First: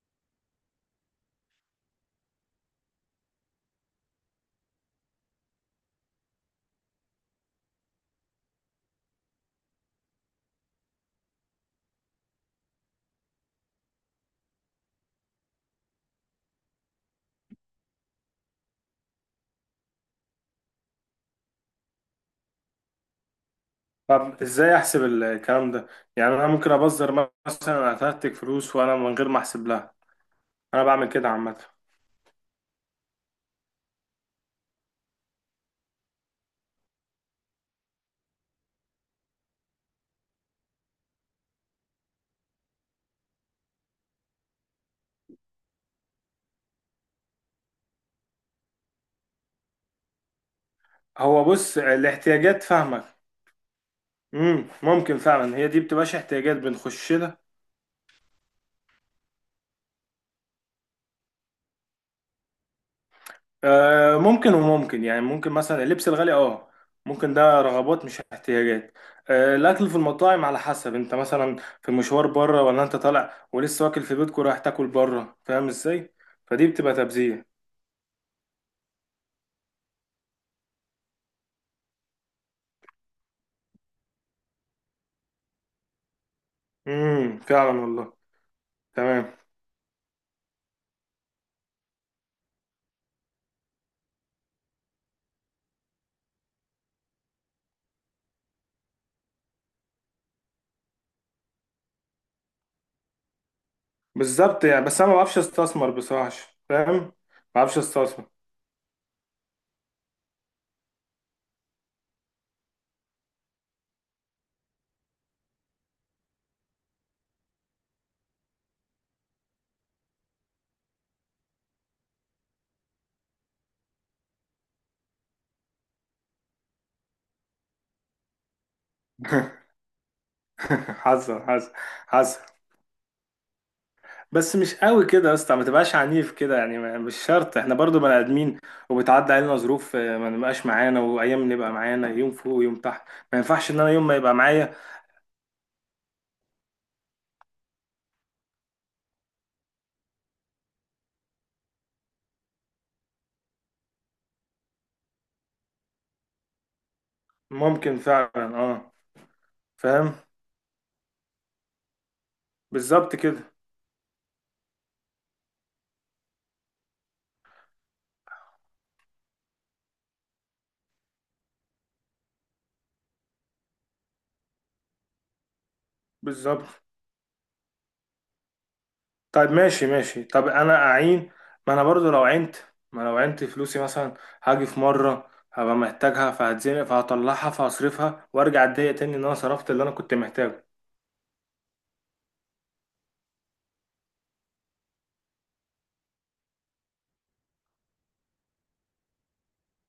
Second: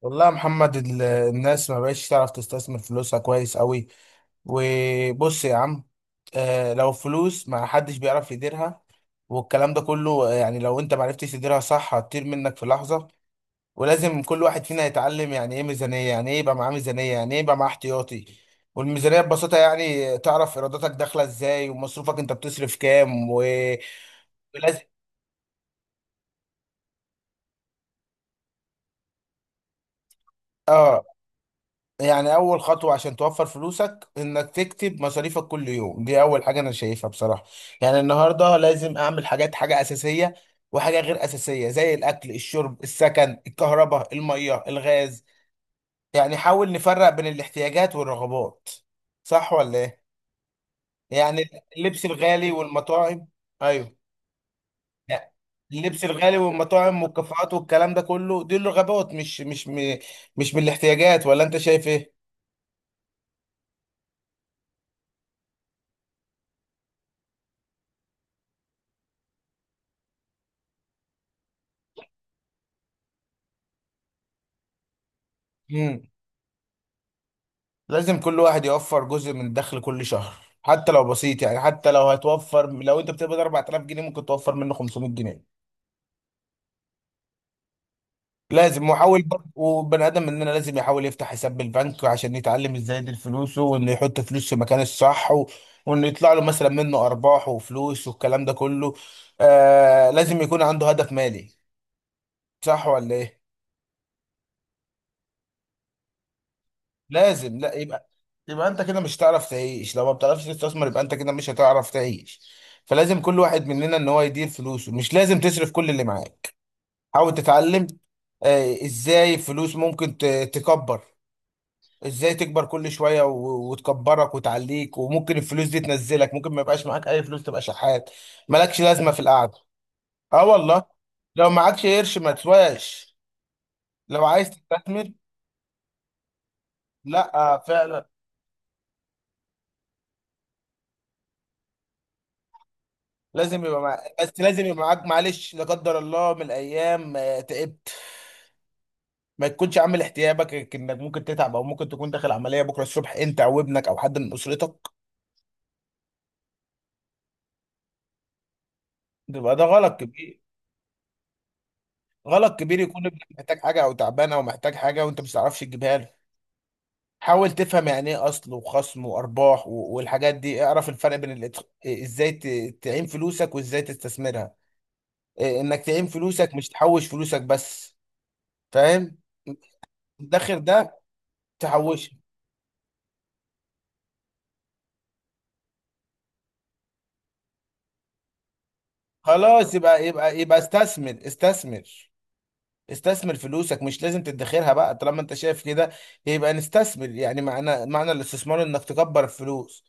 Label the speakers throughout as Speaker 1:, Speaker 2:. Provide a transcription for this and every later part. Speaker 1: والله يا محمد الناس ما بقتش تعرف تستثمر فلوسها كويس قوي. وبص يا عم. لو فلوس ما حدش بيعرف يديرها. والكلام ده كله، يعني لو انت ما عرفتش تديرها صح هتطير منك في لحظة. ولازم كل واحد فينا يتعلم يعني ايه ميزانية، يعني ايه يبقى معاه ميزانية، يعني ايه يبقى معاه احتياطي. والميزانية ببساطة يعني تعرف ايراداتك داخلة ازاي، ومصروفك انت بتصرف كام.
Speaker 2: طب ازاي
Speaker 1: ولازم
Speaker 2: احسب الكلام ده؟ يعني انا ممكن ابذر مثلا اترتك فلوس وانا من غير ما احسب لها. انا
Speaker 1: اه
Speaker 2: بعمل كده عامه.
Speaker 1: يعني اول خطوه عشان توفر فلوسك انك تكتب مصاريفك كل يوم، دي اول حاجه انا شايفها بصراحه. يعني النهارده لازم اعمل حاجات، حاجه اساسيه وحاجه غير اساسيه، زي الاكل الشرب السكن الكهرباء الميه الغاز. يعني حاول نفرق بين الاحتياجات والرغبات. صح ولا ايه؟
Speaker 2: هو
Speaker 1: يعني
Speaker 2: بص
Speaker 1: اللبس الغالي
Speaker 2: الاحتياجات فاهمك.
Speaker 1: والمطاعم. ايوه.
Speaker 2: ممكن
Speaker 1: يعني
Speaker 2: فعلا هي دي
Speaker 1: اللبس
Speaker 2: بتبقاش
Speaker 1: الغالي
Speaker 2: احتياجات
Speaker 1: والمطاعم
Speaker 2: بنخش لها.
Speaker 1: والكافيهات والكلام ده كله، دي الرغبات، مش من الاحتياجات، ولا انت شايف
Speaker 2: آه ممكن، وممكن يعني ممكن مثلا اللبس الغالي اه، ممكن ده رغبات مش احتياجات. آه الاكل في المطاعم على حسب، انت مثلا في المشوار بره ولا انت طالع ولسه واكل في بيتك ورايح تاكل بره، فاهم
Speaker 1: ايه؟
Speaker 2: ازاي؟ فدي بتبقى تبذير.
Speaker 1: لازم كل واحد يوفر جزء من دخل كل شهر، حتى لو بسيط. يعني حتى لو هتوفر، لو انت بتقبض 4000 جنيه ممكن توفر منه 500 جنيه.
Speaker 2: فعلا والله.
Speaker 1: لازم. وحاول
Speaker 2: تمام.
Speaker 1: برضه، وبني ادم مننا لازم يحاول يفتح حساب بالبنك عشان يتعلم ازاي يدير فلوسه، وانه يحط فلوس في مكان الصح، وانه يطلع له مثلا منه ارباح وفلوس والكلام ده كله. آه، لازم يكون عنده هدف مالي. صح ولا ايه؟
Speaker 2: بالظبط، يعني بس انا ما بعرفش استثمر بصراحه. فاهم، ما
Speaker 1: لازم لا
Speaker 2: بعرفش استثمر.
Speaker 1: يبقى انت كده مش هتعرف تعيش، لو ما بتعرفش تستثمر يبقى انت كده مش هتعرف تعيش. فلازم كل واحد مننا ان هو يدير فلوسه، مش لازم تصرف كل اللي معاك. حاول تتعلم. آه، ازاي فلوس ممكن تكبر. ازاي تكبر كل شوية، وتكبرك وتعليك. وممكن الفلوس دي تنزلك، ممكن ما يبقاش معاك اي فلوس، تبقى شحات مالكش لازمة في القعدة. اه والله.
Speaker 2: حصل
Speaker 1: لو
Speaker 2: حصل
Speaker 1: معكش قرش ما
Speaker 2: حصل
Speaker 1: تسواش. لو عايز
Speaker 2: بس مش قوي
Speaker 1: تستثمر.
Speaker 2: كده يا اسطى، ما تبقاش عنيف كده يعني. ما- مش شرط،
Speaker 1: لا
Speaker 2: احنا برضو
Speaker 1: فعلا.
Speaker 2: بني ادمين وبتعدي علينا ظروف آه، ما نبقاش معانا وايام نبقى معانا، يوم فوق ويوم تحت. ما ينفعش ان انا يوم ما يبقى
Speaker 1: بس لازم
Speaker 2: معايا.
Speaker 1: يبقى معاك، معلش لا قدر الله من الايام تعبت. ما تكونش عامل احتياجك انك ممكن تتعب، او ممكن تكون داخل عمليه بكره الصبح، انت او ابنك او حد من اسرتك.
Speaker 2: ممكن فعلا اه.
Speaker 1: بيبقى ده غلط
Speaker 2: فاهم.
Speaker 1: كبير. غلط كبير يكون
Speaker 2: بالظبط
Speaker 1: ابنك
Speaker 2: كده.
Speaker 1: محتاج حاجه او تعبان او محتاج حاجه وانت مش تعرفش تجيبها له. حاول تفهم يعني ايه اصل وخصم وارباح، والحاجات دي. اعرف الفرق بين الاتخ... إيه، ازاي تعين فلوسك، وازاي تستثمرها. انك تعين فلوسك مش
Speaker 2: بالظبط.
Speaker 1: تحوش فلوسك بس. فاهم؟
Speaker 2: طيب ماشي ماشي، طب
Speaker 1: الداخل
Speaker 2: انا
Speaker 1: ده
Speaker 2: اعين؟ ما انا برضو
Speaker 1: تحوشه.
Speaker 2: لو عينت، ما لو عينت فلوسي مثلا، هاجي في مره هبقى محتاجها فهتزنق فهطلعها فهصرفها وارجع اتضايق تاني ان انا صرفت
Speaker 1: خلاص.
Speaker 2: اللي انا
Speaker 1: يبقى
Speaker 2: كنت
Speaker 1: يبقى يبقى
Speaker 2: محتاجه.
Speaker 1: استثمر استثمر. استثمر فلوسك، مش لازم تدخرها بقى طالما انت شايف كده. يبقى نستثمر. يعني معنى الاستثمار انك تكبر الفلوس.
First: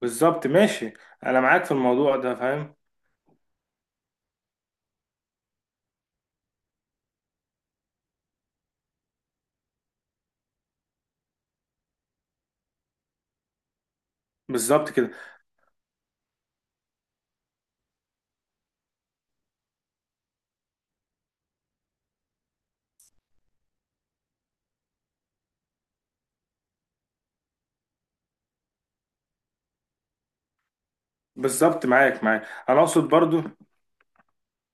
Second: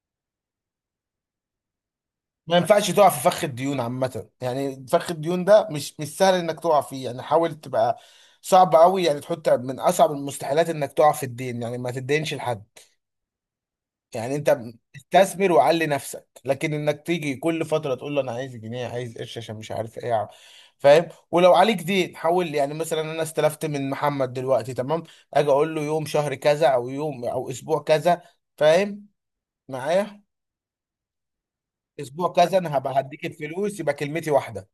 Speaker 2: بالظبط، ماشي. انا معاك في الموضوع ده
Speaker 1: ما
Speaker 2: فاهم.
Speaker 1: ينفعش تقع في فخ الديون عامة، يعني فخ الديون ده مش سهل انك تقع فيه. يعني حاول تبقى صعب قوي، يعني تحط من اصعب المستحيلات انك تقع في الدين، يعني ما تدينش لحد. يعني انت
Speaker 2: بالظبط كده.
Speaker 1: استثمر وعلي نفسك، لكن انك تيجي كل فتره تقول له انا عايز جنيه، عايز قرش عشان مش عارف ايه. فاهم؟ ولو عليك دين حول. يعني مثلا انا استلفت من محمد دلوقتي، تمام. اجي اقول له يوم شهر كذا، او يوم او اسبوع كذا. فاهم؟ معايا.
Speaker 2: بالظبط، معاك
Speaker 1: اسبوع
Speaker 2: معاك.
Speaker 1: كذا انا
Speaker 2: انا
Speaker 1: هبقى
Speaker 2: اقصد
Speaker 1: هديك
Speaker 2: برضو،
Speaker 1: الفلوس، يبقى كلمتي واحده.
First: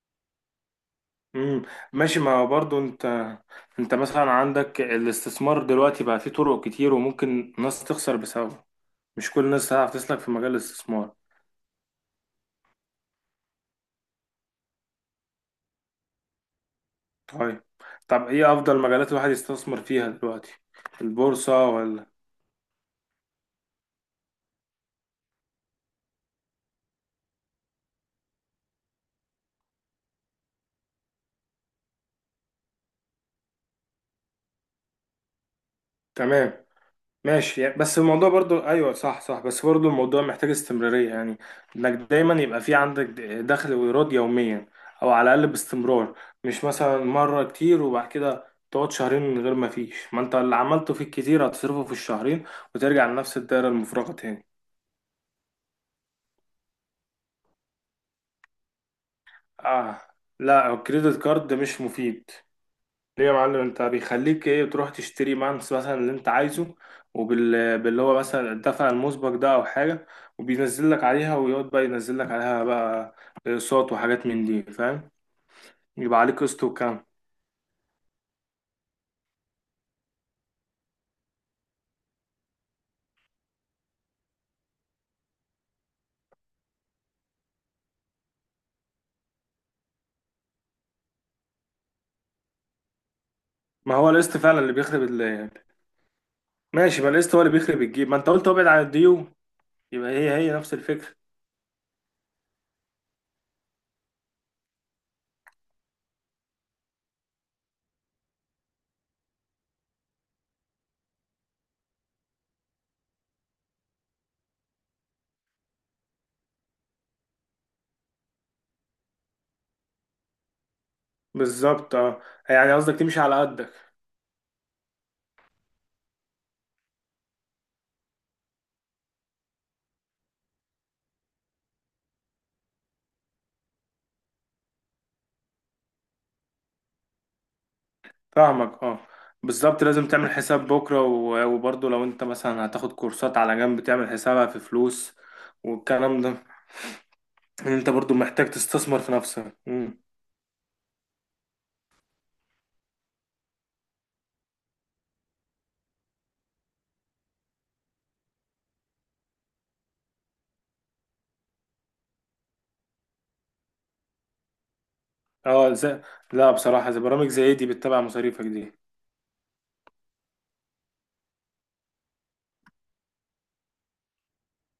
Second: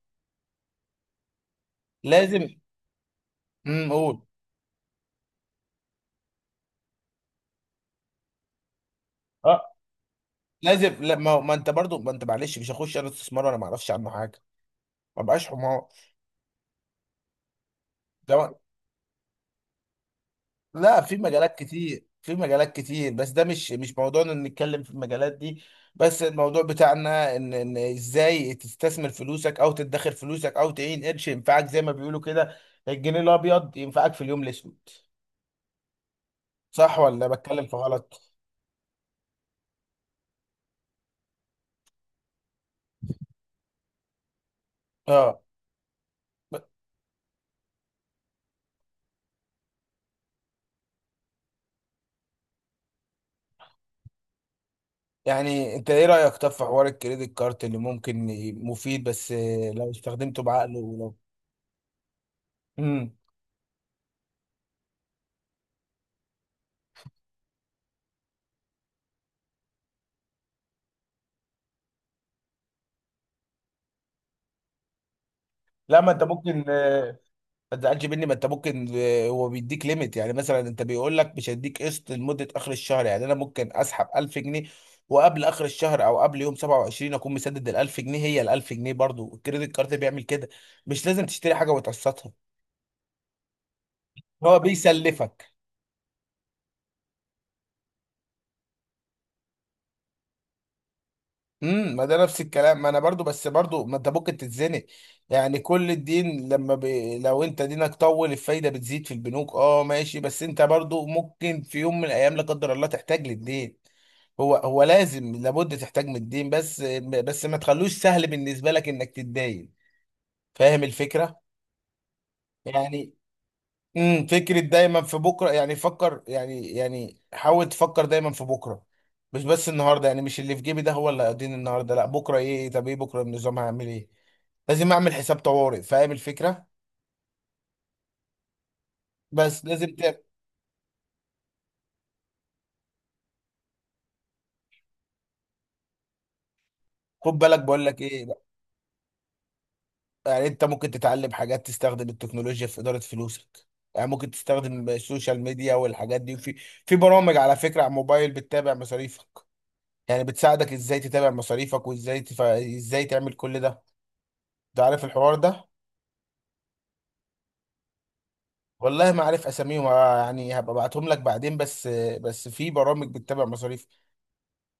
Speaker 2: امم ماشي. ما
Speaker 1: لازم.
Speaker 2: هو برضو انت،
Speaker 1: امم،
Speaker 2: انت
Speaker 1: قول.
Speaker 2: مثلا عندك الاستثمار دلوقتي بقى فيه طرق كتير وممكن ناس تخسر بسببه. مش كل الناس
Speaker 1: اه،
Speaker 2: هتعرف تسلك في مجال
Speaker 1: لازم.
Speaker 2: الاستثمار.
Speaker 1: لا ما انت برضو، ما انت معلش مش هخش انا استثمار وانا ما اعرفش عنه حاجه، ما بقاش حمار.
Speaker 2: طيب، طب ايه
Speaker 1: ده
Speaker 2: افضل مجالات الواحد يستثمر فيها دلوقتي؟
Speaker 1: لا، في مجالات
Speaker 2: البورصة
Speaker 1: كتير،
Speaker 2: ولا؟
Speaker 1: في مجالات كتير، بس ده مش موضوعنا ان نتكلم في المجالات دي. بس الموضوع بتاعنا ان ازاي تستثمر فلوسك، او تدخر فلوسك، او تعين قرش ينفعك، زي ما بيقولوا كده، الجنيه الابيض ينفعك في اليوم الاسود.
Speaker 2: تمام.
Speaker 1: صح ولا
Speaker 2: ماشي
Speaker 1: بتكلم في
Speaker 2: يعني- بس الموضوع
Speaker 1: غلط؟
Speaker 2: برضو، ايوه صح صح، بس برضو الموضوع محتاج استمرارية يعني، انك دايما يبقى في عندك دخل وايراد يوميا، او على
Speaker 1: اه.
Speaker 2: الاقل باستمرار.
Speaker 1: ب-
Speaker 2: مش مثلا مرة كتير وبعد كده تقعد شهرين من غير ما فيش، ما انت اللي عملته في الكتير هتصرفه في الشهرين وترجع لنفس الدائرة المفرغة تاني.
Speaker 1: يعني انت ايه رايك طب في حوار الكريدت كارت، اللي ممكن مفيد بس، لو
Speaker 2: اه
Speaker 1: استخدمته
Speaker 2: لا،
Speaker 1: بعقله ولو...
Speaker 2: الكريدت كارد مش مفيد.
Speaker 1: امم.
Speaker 2: ليه يا معلم؟ انت بيخليك ايه؟ تروح تشتري مانس مثلا اللي انت عايزه، وبال باللي هو مثلا الدفع المسبق ده او حاجه، وبينزل لك عليها ويقعد بقى ينزل لك عليها بقى اقساط وحاجات من دي، فاهم؟
Speaker 1: لا ما
Speaker 2: يبقى
Speaker 1: انت
Speaker 2: عليك
Speaker 1: ممكن.
Speaker 2: قسط وكام.
Speaker 1: ما تزعلش مني، ما انت ممكن، هو بيديك ليميت. يعني مثلا انت بيقول لك مش هيديك قسط لمده اخر الشهر، يعني انا ممكن اسحب 1000 جنيه، وقبل اخر الشهر او قبل يوم 27 اكون مسدد ال 1000 جنيه، هي ال 1000 جنيه. برضو الكريدت كارد بيعمل كده، مش لازم تشتري حاجه وتقسطها.
Speaker 2: ما هو القسط
Speaker 1: هو
Speaker 2: فعلا اللي بيخرب ال-
Speaker 1: بيسلفك.
Speaker 2: ماشي، ما القسط هو اللي بيخرب الجيب، ما انت قلت ابعد عن الديون، يبقى هي هي نفس الفكره.
Speaker 1: امم، ما ده نفس الكلام. ما انا برضو، بس برضو ما انت ممكن تتزنق. يعني كل الدين لو انت دينك طول الفايده بتزيد في البنوك. اه ماشي، بس انت برضو ممكن في يوم من الايام لا قدر الله تحتاج للدين. هو هو لازم لابد تحتاج من الدين، بس بس ما تخلوش سهل بالنسبه لك انك تتدين. فاهم الفكره؟
Speaker 2: بالظبط اه. يعني قصدك
Speaker 1: يعني
Speaker 2: تمشي على قدك.
Speaker 1: فكره دايما في بكره. يعني فكر، يعني حاول تفكر دايما في بكره، مش بس النهارده. يعني مش اللي في جيبي ده هو اللي هيديني النهارده، لا، بكره ايه، طب ايه بكره النظام، هعمل ايه؟ لازم اعمل حساب طوارئ. فاهم الفكره؟
Speaker 2: فاهمك اه.
Speaker 1: بس
Speaker 2: بالظبط،
Speaker 1: لازم
Speaker 2: لازم
Speaker 1: تعمل.
Speaker 2: تعمل حساب بكرة و- وبرضه لو انت مثلا هتاخد كورسات على جنب تعمل حسابها في فلوس والكلام ده،
Speaker 1: خد بالك
Speaker 2: ان
Speaker 1: بقول
Speaker 2: انت
Speaker 1: لك
Speaker 2: برضه
Speaker 1: ايه.
Speaker 2: محتاج تستثمر في نفسك. مم.
Speaker 1: يعني انت ممكن تتعلم حاجات، تستخدم التكنولوجيا في اداره فلوسك. يعني ممكن تستخدم السوشيال ميديا والحاجات دي، في برامج على فكره على الموبايل بتتابع مصاريفك. يعني بتساعدك ازاي تتابع مصاريفك، وازاي ازاي تعمل كل ده. انت عارف الحوار ده.
Speaker 2: اه ازاي؟ لا بصراحة، زي برامج زي دي بتتابع مصاريفك دي؟
Speaker 1: والله ما عارف اساميهم، يعني هبقى ابعتهم لك بعدين. بس بس في برامج بتتابع مصاريفك.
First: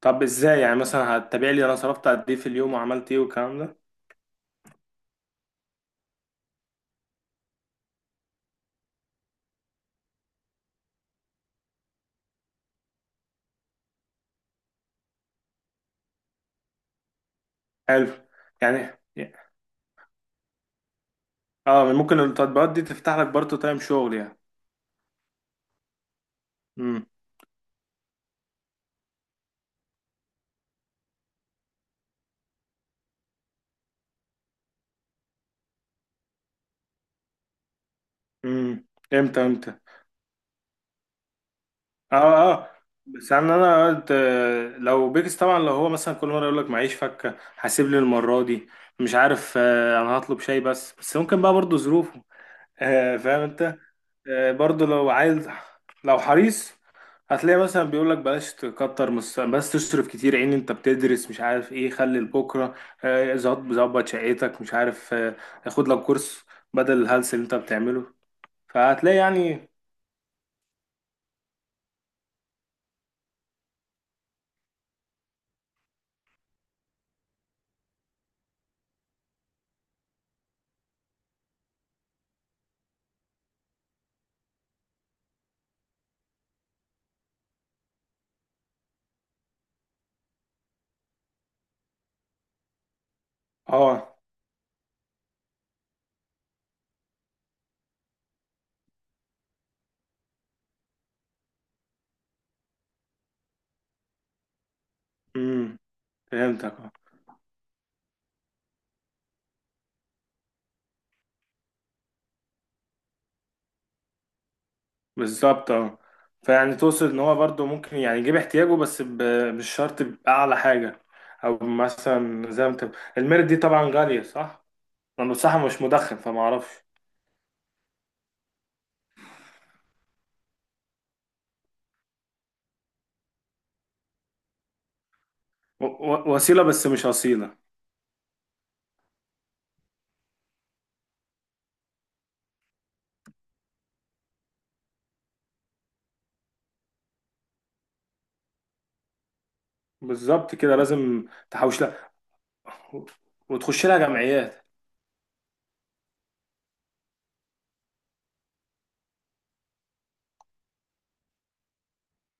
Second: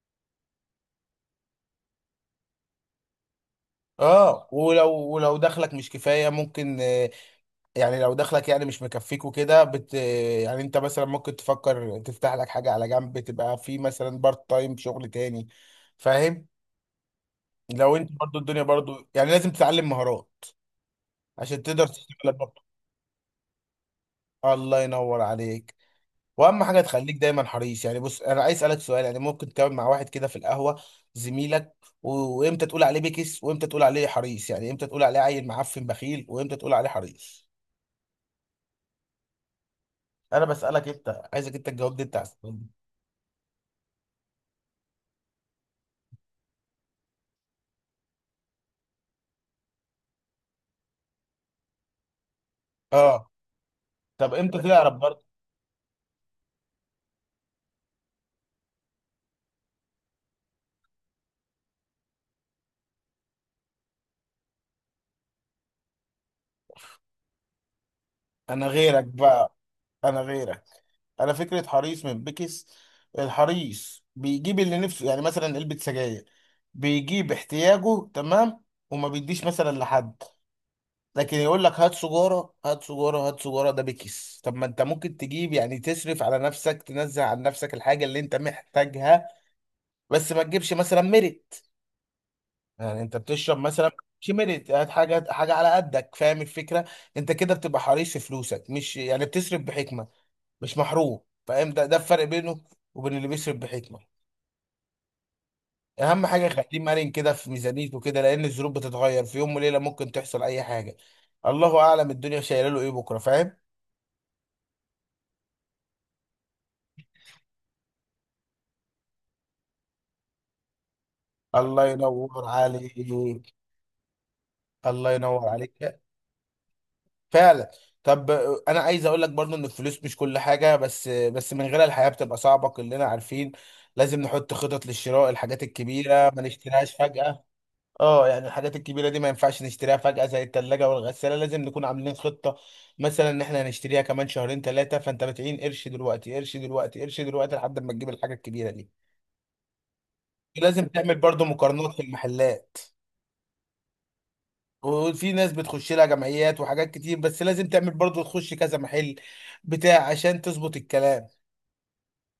Speaker 2: طب ازاي؟ يعني مثلا هتتابع لي انا صرفت قد ايه في اليوم وعملت ايه والكلام ده؟
Speaker 1: اه ولو دخلك مش كفايه ممكن. يعني لو دخلك يعني مش مكفيك وكده يعني انت مثلا ممكن تفكر تفتح لك حاجة على جنب، تبقى في مثلا بارت تايم شغل تاني. فاهم؟ لو انت
Speaker 2: حلو
Speaker 1: برضو الدنيا
Speaker 2: يعني.
Speaker 1: برضو، يعني لازم تتعلم مهارات عشان تقدر
Speaker 2: اه ممكن
Speaker 1: تشتغل برضو.
Speaker 2: التطبيقات دي تفتح لك برضه تايم شغل يعني.
Speaker 1: الله ينور عليك. واهم حاجة
Speaker 2: امم
Speaker 1: تخليك دايما حريص. يعني بص، انا عايز اسألك سؤال، يعني ممكن تقعد مع واحد كده في القهوة، زميلك، وامتى تقول عليه بكس، وامتى تقول عليه حريص؟ يعني امتى تقول عليه عيل معفن بخيل، وامتى تقول عليه حريص؟
Speaker 2: امم امتى امتى؟
Speaker 1: انا بسألك، انت عايزك انت تجاوبني انت على
Speaker 2: اه
Speaker 1: السؤال ده.
Speaker 2: اه. بس يعني انا قلت آه، لو بيكس طبعا، لو هو مثلا كل مره يقول لك معيش فكه هسيب لي المره دي، مش عارف آه، انا هطلب شاي بس، بس ممكن بقى برضو ظروفه. آه،
Speaker 1: اه.
Speaker 2: فاهم انت.
Speaker 1: طب
Speaker 2: آه،
Speaker 1: امتى
Speaker 2: برضو
Speaker 1: تعرف
Speaker 2: لو
Speaker 1: برضه؟
Speaker 2: عايز، لو حريص، هتلاقي مثلا بيقول لك بلاش تكتر مس- بس تصرف كتير، عين، انت بتدرس مش عارف ايه، خلي لبكره. آه، ظبط ظبط شقتك، مش عارف آه، خد لك كورس بدل الهلس اللي انت بتعمله.
Speaker 1: انا غيرك
Speaker 2: فهتلاقي
Speaker 1: بقى.
Speaker 2: يعني.
Speaker 1: انا غيرك. انا فكره حريص من بكس. الحريص بيجيب اللي نفسه، يعني مثلا علبه سجاير، بيجيب احتياجه، تمام، وما بيديش مثلا لحد. لكن يقول لك هات سجاره هات سجاره هات سجاره، ده بكس. طب ما انت ممكن تجيب يعني، تصرف على نفسك، تنزع عن نفسك الحاجه اللي انت محتاجها. بس ما تجيبش مثلا مرق. يعني انت بتشرب مثلا
Speaker 2: اه.
Speaker 1: مش ميريت، هات حاجه حاجه على قدك. فاهم الفكره؟ انت كده بتبقى حريص في فلوسك، مش يعني بتصرف بحكمه، مش محروم. فاهم؟ ده الفرق بينه وبين اللي بيصرف بحكمه.
Speaker 2: امم
Speaker 1: اهم حاجه
Speaker 2: فهمتك.
Speaker 1: خليه مرن كده في ميزانيته كده، لان الظروف بتتغير في يوم وليله، ممكن تحصل اي حاجه. الله اعلم الدنيا شايله له ايه بكره. فاهم؟
Speaker 2: بالظبط اه. فيعني توصل ان هو برضه ممكن يعني يجيب احتياجه، بس ب- مش شرط بأعلى حاجة، او
Speaker 1: الله ينور
Speaker 2: مثلا زي ما انت.
Speaker 1: عليك.
Speaker 2: الميرت دي طبعا غالية صح؟
Speaker 1: الله
Speaker 2: انا
Speaker 1: ينور
Speaker 2: بصراحة مش
Speaker 1: عليك.
Speaker 2: مدخن فما اعرفش.
Speaker 1: فعلا. طب. انا عايز اقول لك برضو ان الفلوس مش كل حاجه، بس بس من غيرها الحياه بتبقى صعبه، كلنا عارفين. لازم نحط خطط للشراء، الحاجات
Speaker 2: و-
Speaker 1: الكبيره
Speaker 2: و-
Speaker 1: ما
Speaker 2: وسيلة بس
Speaker 1: نشتريهاش
Speaker 2: مش
Speaker 1: فجاه.
Speaker 2: أصيلة.
Speaker 1: اه يعني الحاجات الكبيره دي ما ينفعش نشتريها فجاه، زي الثلاجه والغساله، لازم نكون عاملين خطه، مثلا ان احنا هنشتريها كمان شهرين ثلاثه، فانت بتعين قرش دلوقتي، قرش دلوقتي، قرش دلوقتي لحد ما تجيب الحاجه الكبيره دي.
Speaker 2: بالظبط كده،
Speaker 1: لازم تعمل
Speaker 2: لازم
Speaker 1: برضو
Speaker 2: تحوش
Speaker 1: مقارنات في
Speaker 2: لها
Speaker 1: المحلات.
Speaker 2: و- وتخش لها جمعيات.
Speaker 1: وفي ناس بتخش لها جمعيات وحاجات كتير، بس لازم تعمل برضه تخش كذا محل بتاع عشان تظبط الكلام.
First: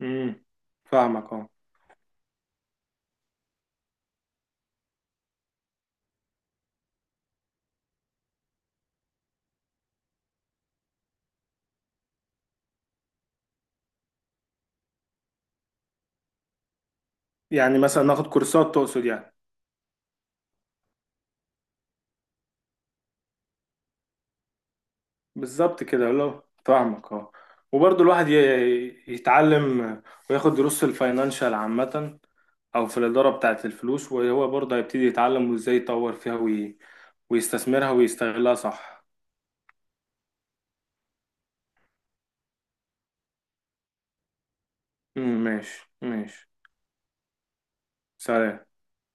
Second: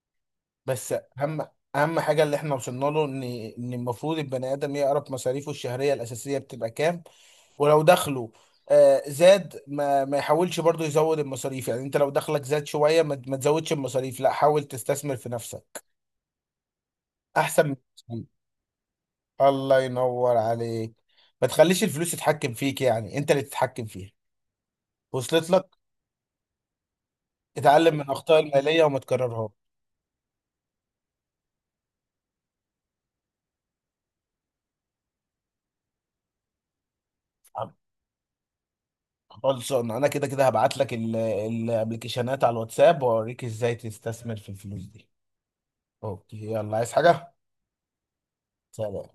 Speaker 2: امم
Speaker 1: بس
Speaker 2: فاهمك
Speaker 1: اهم
Speaker 2: اه.
Speaker 1: اهم حاجه اللي احنا وصلنا له، ان المفروض البني ادم يعرف مصاريفه الشهريه الاساسيه بتبقى كام. ولو دخله آه، زاد ما يحاولش برضه يزود المصاريف. يعني انت لو دخلك زاد شويه ما تزودش المصاريف، لا حاول تستثمر في نفسك احسن.
Speaker 2: يعني مثلا
Speaker 1: من
Speaker 2: ناخد كورسات تقصد يعني.
Speaker 1: الله ينور عليك. ما تخليش الفلوس تتحكم فيك، يعني انت اللي تتحكم فيها. وصلت لك؟
Speaker 2: بالظبط كده، لو فاهمك اه.
Speaker 1: اتعلم
Speaker 2: وبرضه
Speaker 1: من
Speaker 2: الواحد
Speaker 1: اخطاء الماليه وما
Speaker 2: ي-
Speaker 1: تكررهاش.
Speaker 2: يتعلم وياخد دروس في الفاينانشال عامة، أو في الإدارة بتاعة الفلوس وهو برضه هيبتدي يتعلم، وإزاي يطور فيها وي... ويستثمرها ويستغلها صح.
Speaker 1: خلصان. انا كده كده هبعت لك الابلكيشنات على الواتساب، واوريك ازاي تستثمر في الفلوس دي.
Speaker 2: مم، ماشي
Speaker 1: اوكي،
Speaker 2: ماشي.
Speaker 1: يلا، عايز حاجه؟
Speaker 2: سلام.
Speaker 1: سلام.